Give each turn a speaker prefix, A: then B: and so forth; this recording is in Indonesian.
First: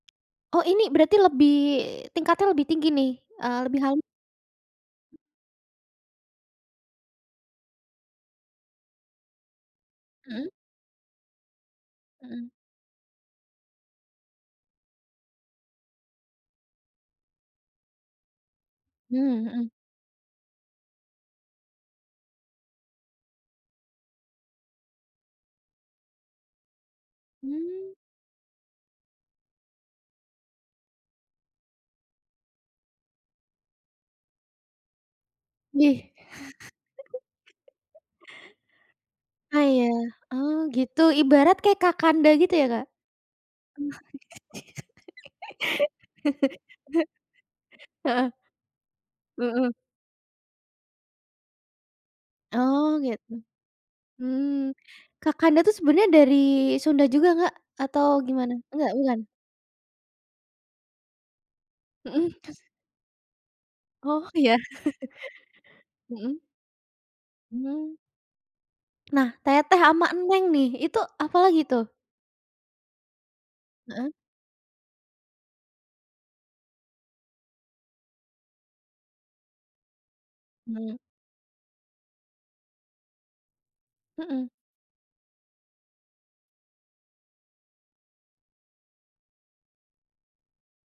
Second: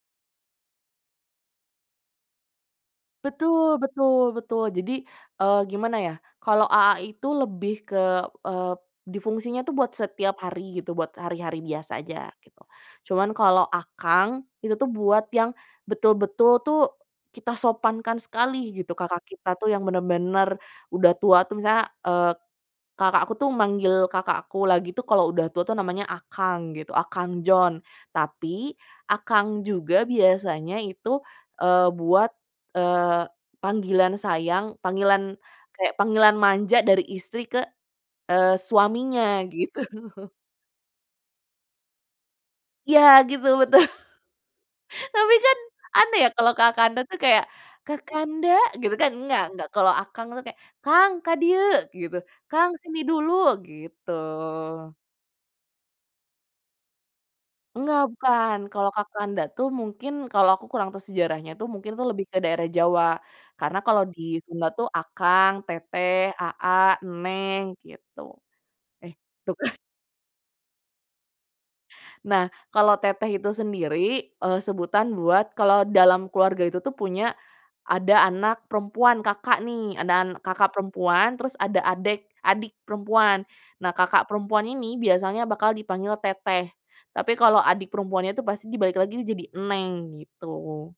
A: Oh ini berarti lebih tingkatnya lebih tinggi nih? Eee,
B: Betul
A: lebih halu
B: betul betul jadi, eee, gimana ya, kalau "aa" itu lebih ke, eee, di fungsinya tuh buat setiap
A: Mhm.
B: hari gitu, buat hari-hari biasa aja
A: Mhm.
B: gitu, cuman kalau "akang" itu tuh buat yang, betul-betul tuh, kita sopankan sekali gitu kakak
A: Mmm,
B: kita tuh
A: mhm.
B: yang bener-bener udah tua tuh, misalnya, eee, kakak aku tuh manggil kakak aku lagi tuh kalau udah tua tuh namanya "akang" gitu akang John,
A: Mmm.
B: tapi "akang" juga biasanya itu, eee, buat, eee, panggilan sayang, panggilan, kayak
A: Wih.
B: panggilan manja dari istri ke, eee, suaminya
A: Ah,
B: gitu.
A: iya oh gitu ibarat kayak "kakanda" gitu ya Kak?
B: Ya gitu betul, tapi kan aneh ya kalau "kakanda" tuh kayak,
A: Heeh.
B: "kakanda" gitu kan enggak enggak
A: Mhm.
B: kalau akang tuh kayak, "Kang, ka dieu," gitu, "Kang
A: Oh
B: sini
A: gitu,
B: dulu," gitu.
A: mmm, "kakanda" tuh sebenarnya dari Sunda juga nggak?
B: Nggak
A: Atau gimana?
B: bukan,
A: Nggak?
B: kalau
A: Bukan?
B: "kakanda" tuh mungkin kalau aku kurang tahu sejarahnya tuh mungkin tuh lebih
A: Mhm.
B: ke daerah Jawa, karena kalau di
A: Oh iya,
B: Sunda tuh akang, teteh,
A: mhm.
B: aa, neng,
A: Mmm.
B: gitu. Eh,
A: Nah
B: tuh kan.
A: "teteh" ama "neng" nih itu apalagi tuh?
B: Nah kalau teteh itu
A: Heeh.
B: sendiri, eee, sebutan buat kalau dalam keluarga itu tuh punya, ada anak perempuan kakak nih, ada kakak
A: Mmm.
B: perempuan terus ada adik adik perempuan, nah kakak
A: Mhm.
B: perempuan ini biasanya bakal dipanggil "teteh," tapi kalau adik perempuannya itu pasti dibalik lagi tuh jadi "neng" gitu.